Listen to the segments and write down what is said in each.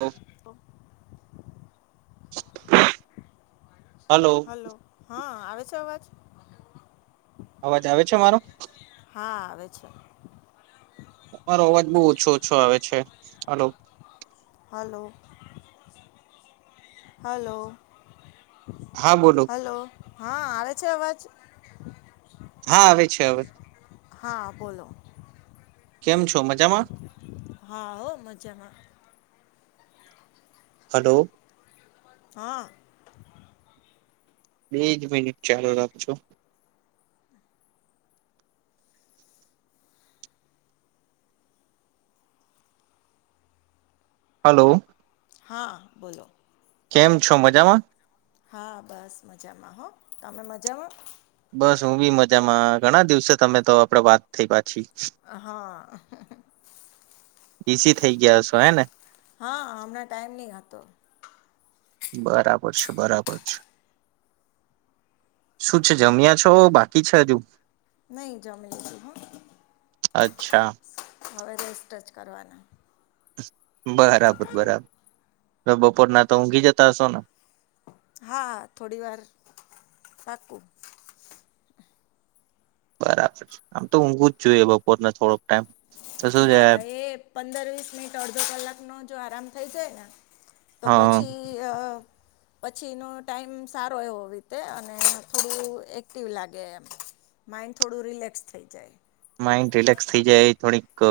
ઓ hello હા આવે છે અવાજ. અવાજ આવે છે મારો. હા આવે છે. તમારો અવાજ બહુ ઓછો ઓછો આવે છે હલો. હલો. હલો હા બોલો હલો. હા આવે છે અવાજ. હા આવે છે હવે. હા બોલો. કેમ છો મજામાં. હા હો મજામાં. હલો. હ અ. બેજ મિનિટ ચાલુ રાખજો. હલો. હા બોલો. કેમ છો મજામાં. હા બસ મજામાં હો તમે મજામાં. બસ હું બી મજામાં ઘણા દિવસે તમે તો આપડે વાત થઈ પાછી. અ હા. બીસી થઈ ગ્યા હસો હે ને. હા હમણાં ટાઈમ ની હતો. બરાબર છે. બરાબર છે. શું છે જમ્યા છો બાકી છે હજુ? નહી જમી લીધું. અચ્છા. હવે રસ્ટ્ટચ કરવાના. બરાબર બરાબર હ બપોરના તો ઊંઘી જતા હશો ને? હા થોડી વાર પાકું. બરાબર છે. આમ તો ઊંઘું જ જોઈએ. બપોરના થોડો હા એ પંદર વીસ મિનિટ અડધો કલાક નો જો આરામ થઈ જાય ને તો હા પછી પછીનો ટાઈમ સારો એવો રીતે અને થોડું એક્ટિવ લાગે એમ. માઇન્ડ થોડું રિલેક્સ થઈ જાય. માઇન્ડ રિલેક્સ થઈ જાય. થોડીક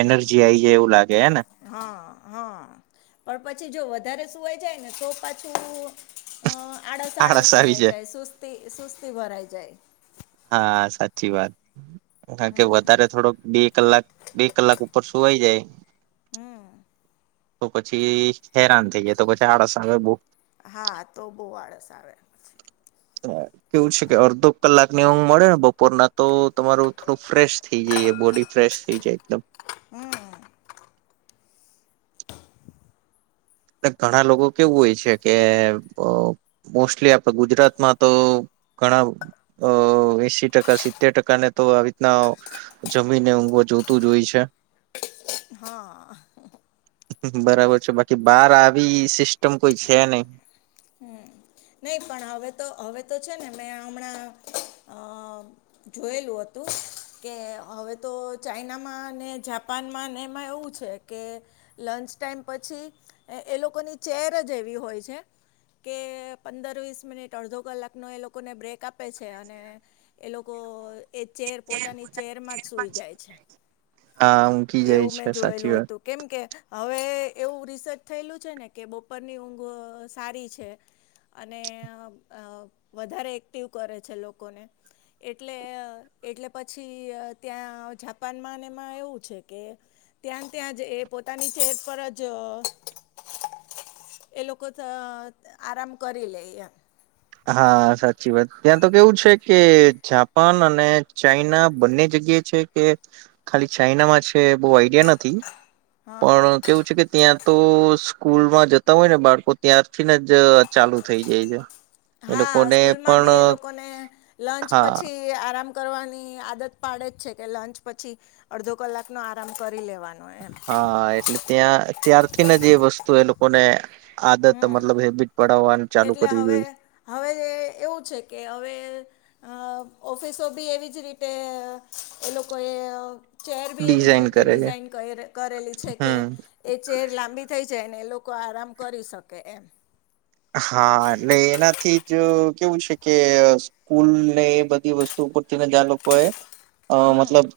એનર્જી આઈ જાય એવું લાગે. હે ને હા. હા પણ પછી જો વધારે સુવાઈ જાય. ને તો પાછું આડસ આળસ ભરાઈ જાય. સુસ્તી સુસ્તી ભરાઈ જાય. હા સાચી વાત. કારણ કે વધારે થોડોક બે કલાક બે કલાક ઉપર સુવાઈ જાય. હમ. તો પછી હેરાન થઈ જાય. તો પછી આળસ આવે બહ હા તો બહુ આળસ આવે. કેવું છે. કે અર્ધો કલાકની ઊઘ મળે ને બપોરના તો તમારું થોડું ફ્રેશ થઇ જાય. બોડી ફ્રેશ થઈ જાય એકદમ. હમ. ઘણા લોકો કેવું હોય છે. કે મોસ્ટલી આપડ ગુજરાતમાં તો ઘણા અ એસી ટકા સિત્તેર ટકાને તો આવી રીતના જમીન જોતું જોય છે. હા. બરાબર છે. બાકી કે બહાર આવી સિસ્ટમ કોઈ છે નહી. નહી પણ હવે તો હવે તો છે. ને મેં હમણાં અ જોયેલું હતું. કે હવે તો ચાઈનામાં જાપાન એમાં એવું છે. કે લંચ ટાઈમ પછી એ લોકોની ચેર જ એવી હોય છે. કે પંદર વીસ મિનિટ અડધો કલાકનો એ લોકોને બ્રેક આપે છે. અને એ લોકો એ ચેર પોતાની ચેરમાં જ સુઈ જાય છે. હા કી જાય એવું મેં છે. સાચી જોયેલું વાત. હતું કેમ કે હવે એવું રિસર્ચ થયેલું છે. ને કે બપોરની ઊંઘ સારી છે. અને વધારે એક્ટિવ કરે છે. લોકોને એટલે એટલે પછી ત્યાં જાપાન માં એમાં એવું છે. કે ત્યાં ત્યાં જ એ પોતાની ચેર પર જ એ લોકો આરામ કરી લે એમ. હા સાચી વાત ત્યાં તો કેવું છે. કે જાપાન અને ચાઈના બંને જગ્યા કે ખાલી ચાઈનામાં છે. બહ આઈડિયા નથી. હા પણ કેવું છે. કે ત્યાં તો સ્કૂલમાં જતા હોય ને બાળકો ત્યારથીને જ ચાલુ થઈ જાય છે. એ હા લોકોને સ્કૂલમાં પણ બી એ લોકોને લંચ હા પછી આરામ કરવાની આદત પાડે જ છે. કે લંચ પછી અડધો કલાકનો આરામ કરી લેવાનો. એમ હા એટલે ત્યાં ત્યારથીને જે એ વસ્તુ એ લોકોને આદત હમ મલબ હેબિટ પડ એટલે હવે હવે એવું છે કે હવે ઓફિસો બી એવી જ રીતે એ લોકોએ ચેર બી એવી જ ડિઝાઇન રીતે કરે છે ડિઝાઇન કર કરેલી છે કે હમ એ ચેર લાંબી થઈ જાય ને એ લોકો લોકો આરામ કરી શકે એમ હા એટલે એનાથી જ કેવું છે કે સ્કૂલ ને એ બધી વસ્તુ [unintelligible] રને જ્યાં લોકો એ મતલબ હમ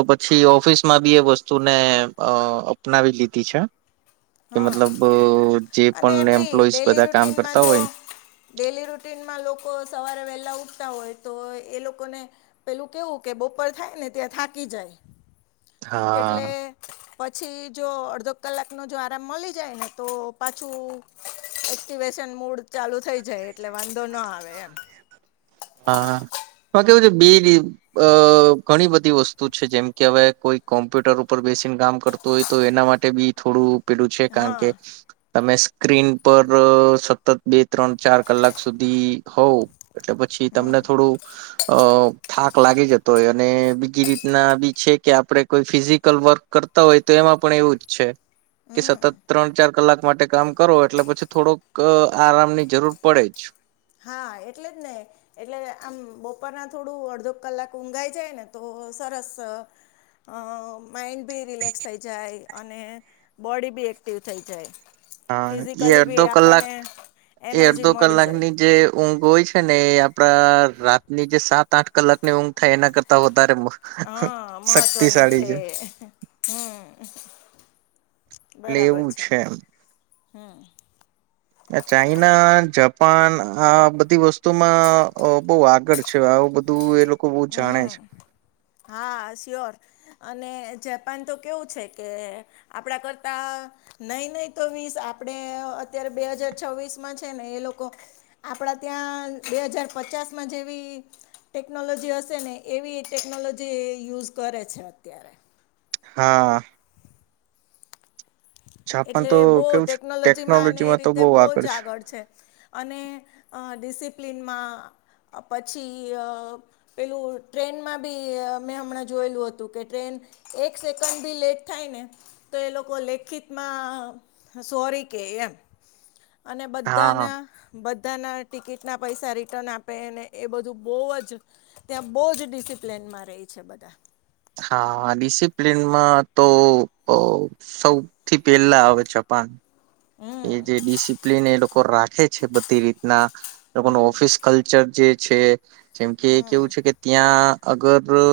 અ પછી ઓફિસમાં બી એ વસ્તુને અ અપનાવી લીધી છે. કે હા મતલબ જે પણ એમ્પ્લોઈઝ ડલી રૂન જો ડેલી રૂનમાં લોકો સવારે વ પ ઉઠતા હોય તો એ લોકોને પેલું કેવું કે બપર થાય ને ત્યાં થાકી જાય. એટલે હા પછી જો અડધો કલાક નો જો આરામ મળી જાય ને તો પાછું એક્ટ મૂડ ચાલુ થઈ જાય એટલે વાંધો ના આવે એમ. હા હ કેવું છે બે અ ઘણી બધી વસ્તુ છે જેમ કે હવે કોઈ કોમ્પ્યુટર ઉપર બે કામ કરતો હોય તો એના માટે બી થોડું પેડું છે કારણ હા કે તમે સ્ક્રીન પર સતત બે ત્રણ ચાર કલાક સુધી હોવ એટલે પછી હમ તમને થોડું અ થાક લાગી જતો હોય અને બીજી રીતના બી છે કે આપડણે કોઈ ફિઝિકલ વર્ક કરતા હોય તો એમાં પણ એવું જ છે કે હમ સતત ત્રણ ચાર કલાક માટે કામ કરો એટલે પછી થોડોક આરામ ની જરૂર પડે જ. હા એટલે જ ને એટલે આમ બપોર ના થોડું અડધો કલાક ઊંઘાઈ જાય ને તો સરસ. માઇન્ડ બી રિલેક્સ થઈ જાય અને બોડી બી એક્ટિવ થઈ જાય. હા એ ફિઝિકલી અડધો બી કલાક આપણને એ એનર્જી અડધો મળી જાય કલાકની જે ઊંઘ હોય છે ને એ આપડા રાતની જે સાત આઠ કલાક ની ઊંઘ થાય એના કરતા ધર્મ હા મહત્વની શક્તિશાળી છે. હમ લેવું છે એમ. હમ. ચાઈના જાપાન આ બધી વસ્તુમાં બહુ આગળ છે. બધું એ બહુ જાણે છે હમ હા સ્યોર અને જાપાન તો કેવું છે કે આપડા કરતા નહી નહી તો વીસ આપણે અત્યારે બે હજાર જ છવીસ માં છે ને એ લોકો આપડા ત્યાં બે હજાર પચાસ માં જેવી ટેકનોલોજી હશે ને એવી ટેકનોલોજી યુઝ કરે છે અત્યારે. હા જાપાન એટલે તો બહુ કેવું છે ટેકનોલોજીમાં એ તો રીતે બહુ જ આગળ છે અને ડિસિ પ્લિનમાં પછી પેલું ટ્રેનમાં બી મેં હમણાં જોયેલું હતું કે ટ્રેન એક સેકન્ડ ભી લેટ થાય ને તો એ લોકો લેખિત સોરી કે એમ અને હા બધાના બધાના ટિકિટના પૈસા રિટર્ન આપે ને એ બધું બહુ જ ત્યાં બહુ જ ડિસિપ્લિન રહી છે બધા. હા ડિસિપ્લનમાં તો સૌથી પેલા આવે છે આપડ હમ એ જે ડિસિપ્લન એ લોકો રાખે છે બધી રીતના લોકોનું ઓફિસ કલ્ચર જે છે. જેમ કે હમ કેવું છે કે ત્યાં અગર અ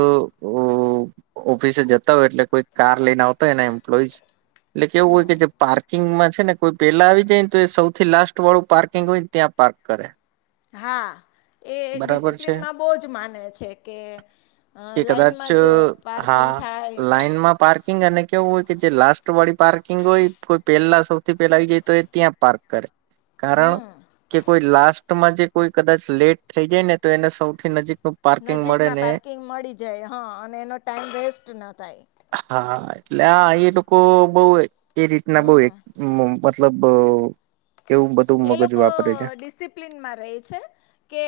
ઓફિસે જતા હોય એટલે કોઈ કાર લઈને આવતા હોય એ એમ્પ્લોઈ એટલે કેવું હોય હમ કે જે પાર્ક પાર્કિંગમાં છે ને કોઈ પેલા આવી જાયને તો એ સૌથી લાસ્ટ વાળું પાર્કિંગ હોયને ત્યાં પાર્ક કરે. હા એ બરાબર છે ડિસિપ્લિનમાં બહુ જ માને છે કે અ કે કદાચ લાઈનમાં જ પાર્કિંગ હા થાય લાઈનમાં પાર્ક પાર્કિંગ અને કેવું હોય કે જે લાસ્ટ વાળી પાર્કિંગ હોય કોઈ પહેલા સૌથી પેલા આવી જાય તો એ ત્યાં પાર્ક કરે. કારણ હમ કે કોઈ લાસ્ટમાં જે કોઈ કદાચ લેટ થઈ જાય ને તો એને સૌથી નજીક નુ પાર્કિંગ મળે ને જ હા અને એનો ટાઈમ વેસ્ટ ન થાય. હા એટલે આ એ લોકો બઉ એ રીતના બઉ હમ એક મતલબ એવું બધું એ મગજ લોકો વાપરે છે ડિસિપ્લનમાં રહે છે કે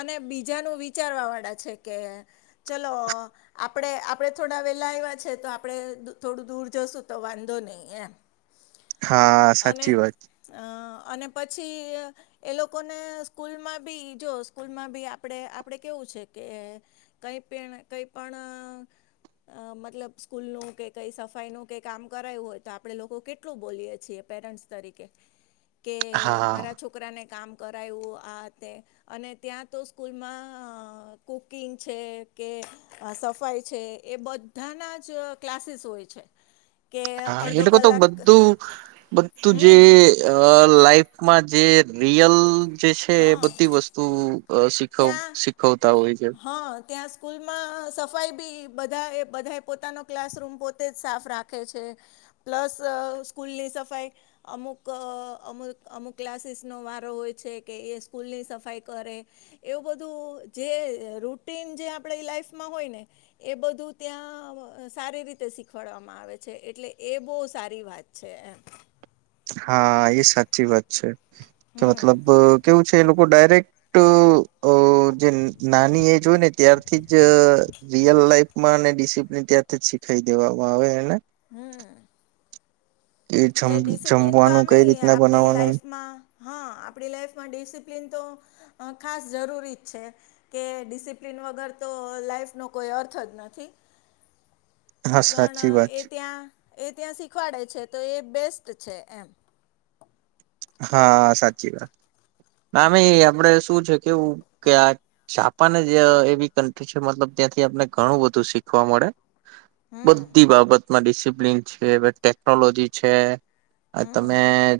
અને બી જયાનું વિચારવા વાળા છે કે ચલો આપણે આપણે થોડા વેલા આવ્યા છે તો આપડે થોડું દૂર જશું તો વાંધો નહી એમ. હા સાચી અને વાત અ અને પછી એ લોકોને સ્કૂલમાં બી જો સ્કૂલમાં ભી આપડે આપડે કેવું છે કે કૈપેણ કૈપણ અ મતલબ સ્કૂલ નું કે કઈ સફાઈ નું કે કામ કરાયું હોય તો આપડે લોકો કેટલું બોલીય છીએ. પેરેન્ટ્સ તરીકે કે હા મારા છોકરાને કામ કરાવ્યું આ તે અને ત્યાં તો સ્કૂલમાં કુકિંગ છે કે સફાઈ છે એ બધાનાજ ક્લાસીસ હોય છે. કે હા, એ અડધો લોકો તો કલાક બધું બધું જે હમ લાઈફ માં જે રિયલ જે છે એ હા બધી વસ્તુ અ શીખવ ત્યાં શીખવતા હોય છે. હા ત્યાં [unintelligible] સ્કૂલમાં સફાઈ બી બધા એ બધા પોતાનો ક્લાસરૂમ પોતે જ સાફ રાખે છે, પ્લસ સ્કૂલની સફાઈ અમુક અમુક અમુક ક્લાસીસનો વારો હોય છે કે એ સ્કૂલની સફાઈ કરે એવું બધું. જે રુટીન જે આપડે લાઈફમાં હોય ને એ બધું ત્યાં સારી રી તે શીખવાડવામાં આવે છે, એટલે એ બહ સારી વાત છે એમ હા, એ સાચી વાત છે કે હમ મતલબ કેવું છે એ લોકો ડાયરેક્ટ જે નાની એજ હોય ને ત્યારથી જ રિયલ લાઈફમાં ડિસિપ્લિન ત્યાંથી જ શીખાઈ દેવામાં આવે એને હમ્મ. કે જમ જમવાનું કઈ આમેય રીતના આપણી બનાવવાનું. લાઈફમાં હા આપણી લાઈફમાં ડિસિપ્લિન તો ખાસ જરૂરીજ છે કે ડિસિપ્લિન વગર તો તો લાઈફ નો કોઈ અર્થ જ નથી. [unintelligible] સાચી પણ વાત એ છે ત્યાં એ ત્યાં શીખવાડે છે. તો એ બેસ્ટ છે, એમ હા સાચી વાત ના મે હમ આપડે શું છે કેવું કે આ જાપાનજ એવી કન્ટ્રી છે મલબ ત્યાંથી આપને ઘણું બધું શીખવા મળે. હમ બધી બાબતમાં ડિસિપ્લિન છે ટેકનોલોજી છે. હ હમ તમે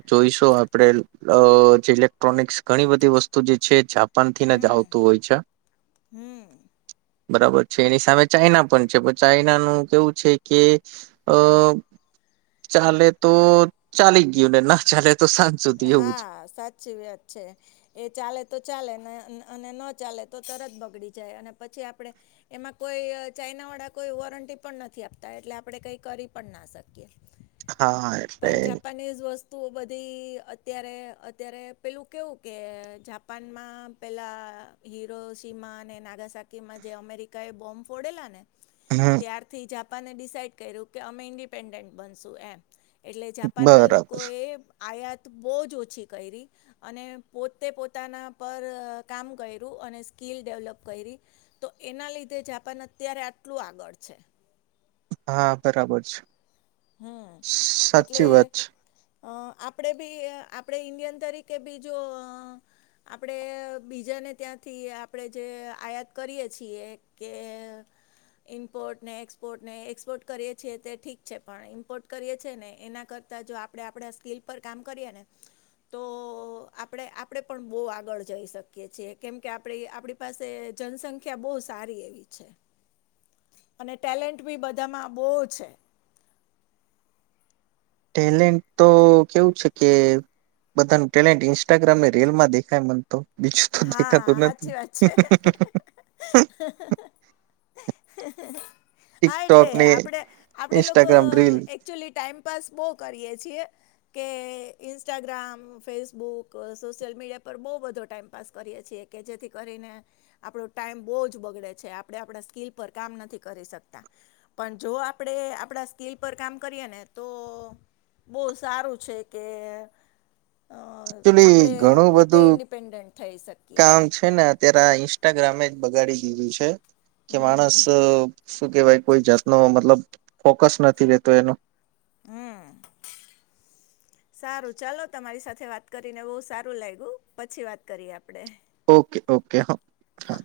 જોઈશો. આપડે અ જે ઇલેક્ટ્રોનિકસ ઘણી બધી વસ્તુ જે છે. પાન થીને જ હમ આવતું હોય છે. હમ બરાબર છે એની સામે ચાઈના પણ છે પણ ચાઈનાનું કેવું છે, કે અ ચાલે તો ચાલી જ ગયું ને ના ચાલે તો સાંજ સુધી એવું છે. હા, સાચી વાત છે એ ચાલે તો ચાલેને અને ન ચાલે તો તરત બગડી જાય અને પછી આપણે એમાં કોઈ ચાઇનાવાળા કોઈ વોરંટી પણ નથી આપતા એટલે આપણે કઈ કરી પણ ના શકીએ. હા એટલે પણ જાપાનીઝ વસ્તુઓ બધી અત્યારે અત્યારે પેલું કેવું કે જાપાનમાં પેલા હીરો સીમાં અને નાગાસાકીમાં જે અમેરિકા એ બોમ્બ ફોડેલાને હમ ત્યારથી જાપાને ડિસાઈડ કર્યું કે અમે ઇન્ડિપેન્ડન્ટ બનશું એમ. એટલે જાપાનના બરાબર લોકોએ આયાત બહુ જ ઓછી કરી અને પોતે પોતાના પર કામ કર્યું અને સ્કિલ ડેવલપ કરી તો એના લીધે જાપાન અત્યારે આટલું આગળ છે. હા બરાબર છે. હમ્મ એટલે સાચી વાત છે અ આપડે બી આપડે ઇન્ડિયન તરીકે બી જો આપણે બીજાને ત્યાંથી આપણે જે આયાત કરીએ છીએ, કે ઇમ્પોર્ટ ને એક્સપોર્ટ ને એક્સપોર્ટ કરીએ છીએ તે ઠીક છે. પણ ઈમ્પોર્ટ કરીએ છીએ ને એના કરતા જો આપણે આપડા સ્કીલ પર કામ કરીએ ને તો આપણે આપડે પણ બહુ આગળ જઈ શકીએ છીએ, કેમ કે આપડી આપણી પાસે જનસંખ્યા બહુ સારી એવી છે. [unintelligible] અને ટેલેન્ટ બી બધામાં બહુ છે ટેલેન્ટ તો કેવું છે કે બધાનું ટેલેન્ટ ઇન્સ્ટાગ્રામ ને રીલ માં દેખાય મ ન તો બીજું તો હા દેખાતો નથી સાચી વાત છે હા એટલે ટિકટોક ને આપડ આપડે લોકો Instagram reel actually time time pass બો કરીય છીએ કે ઇન્સ્ટાગ્રામ ફેસબુક સોશિયલ મીડિયા પર બહુ વધો ટાઈમ પાસ કરીએ છીએ કે જેથી કરીને આપણો ટાઈમ બહુ જ બગડે છે આપડણે આપણા સ્કીલ પર કામ નથી કરીકતા પણ જો આપણેે આપણા સ્કીલ પર કામ કરીએને તો બહ સારું છે કે અ એકચુલી આપણે ઘણું પોતે બધું ઇન્ડિપેન્ડન્ટ થઈ શકીએ કામ એમ છે ને અત્યારે ઇન્સ્ટાગ્રામે જ બગાડી દીધું છે કે માણસ શું કેવાય કોઈ જાતનો મતલબ ફોકસ નથી રેતો એનો સારું ચાલો તમારી સાથે વાત કરીને બહુ સારું લાગ્યું પછી વાત કરીએ આપડે ઓકે ઓકે હા હા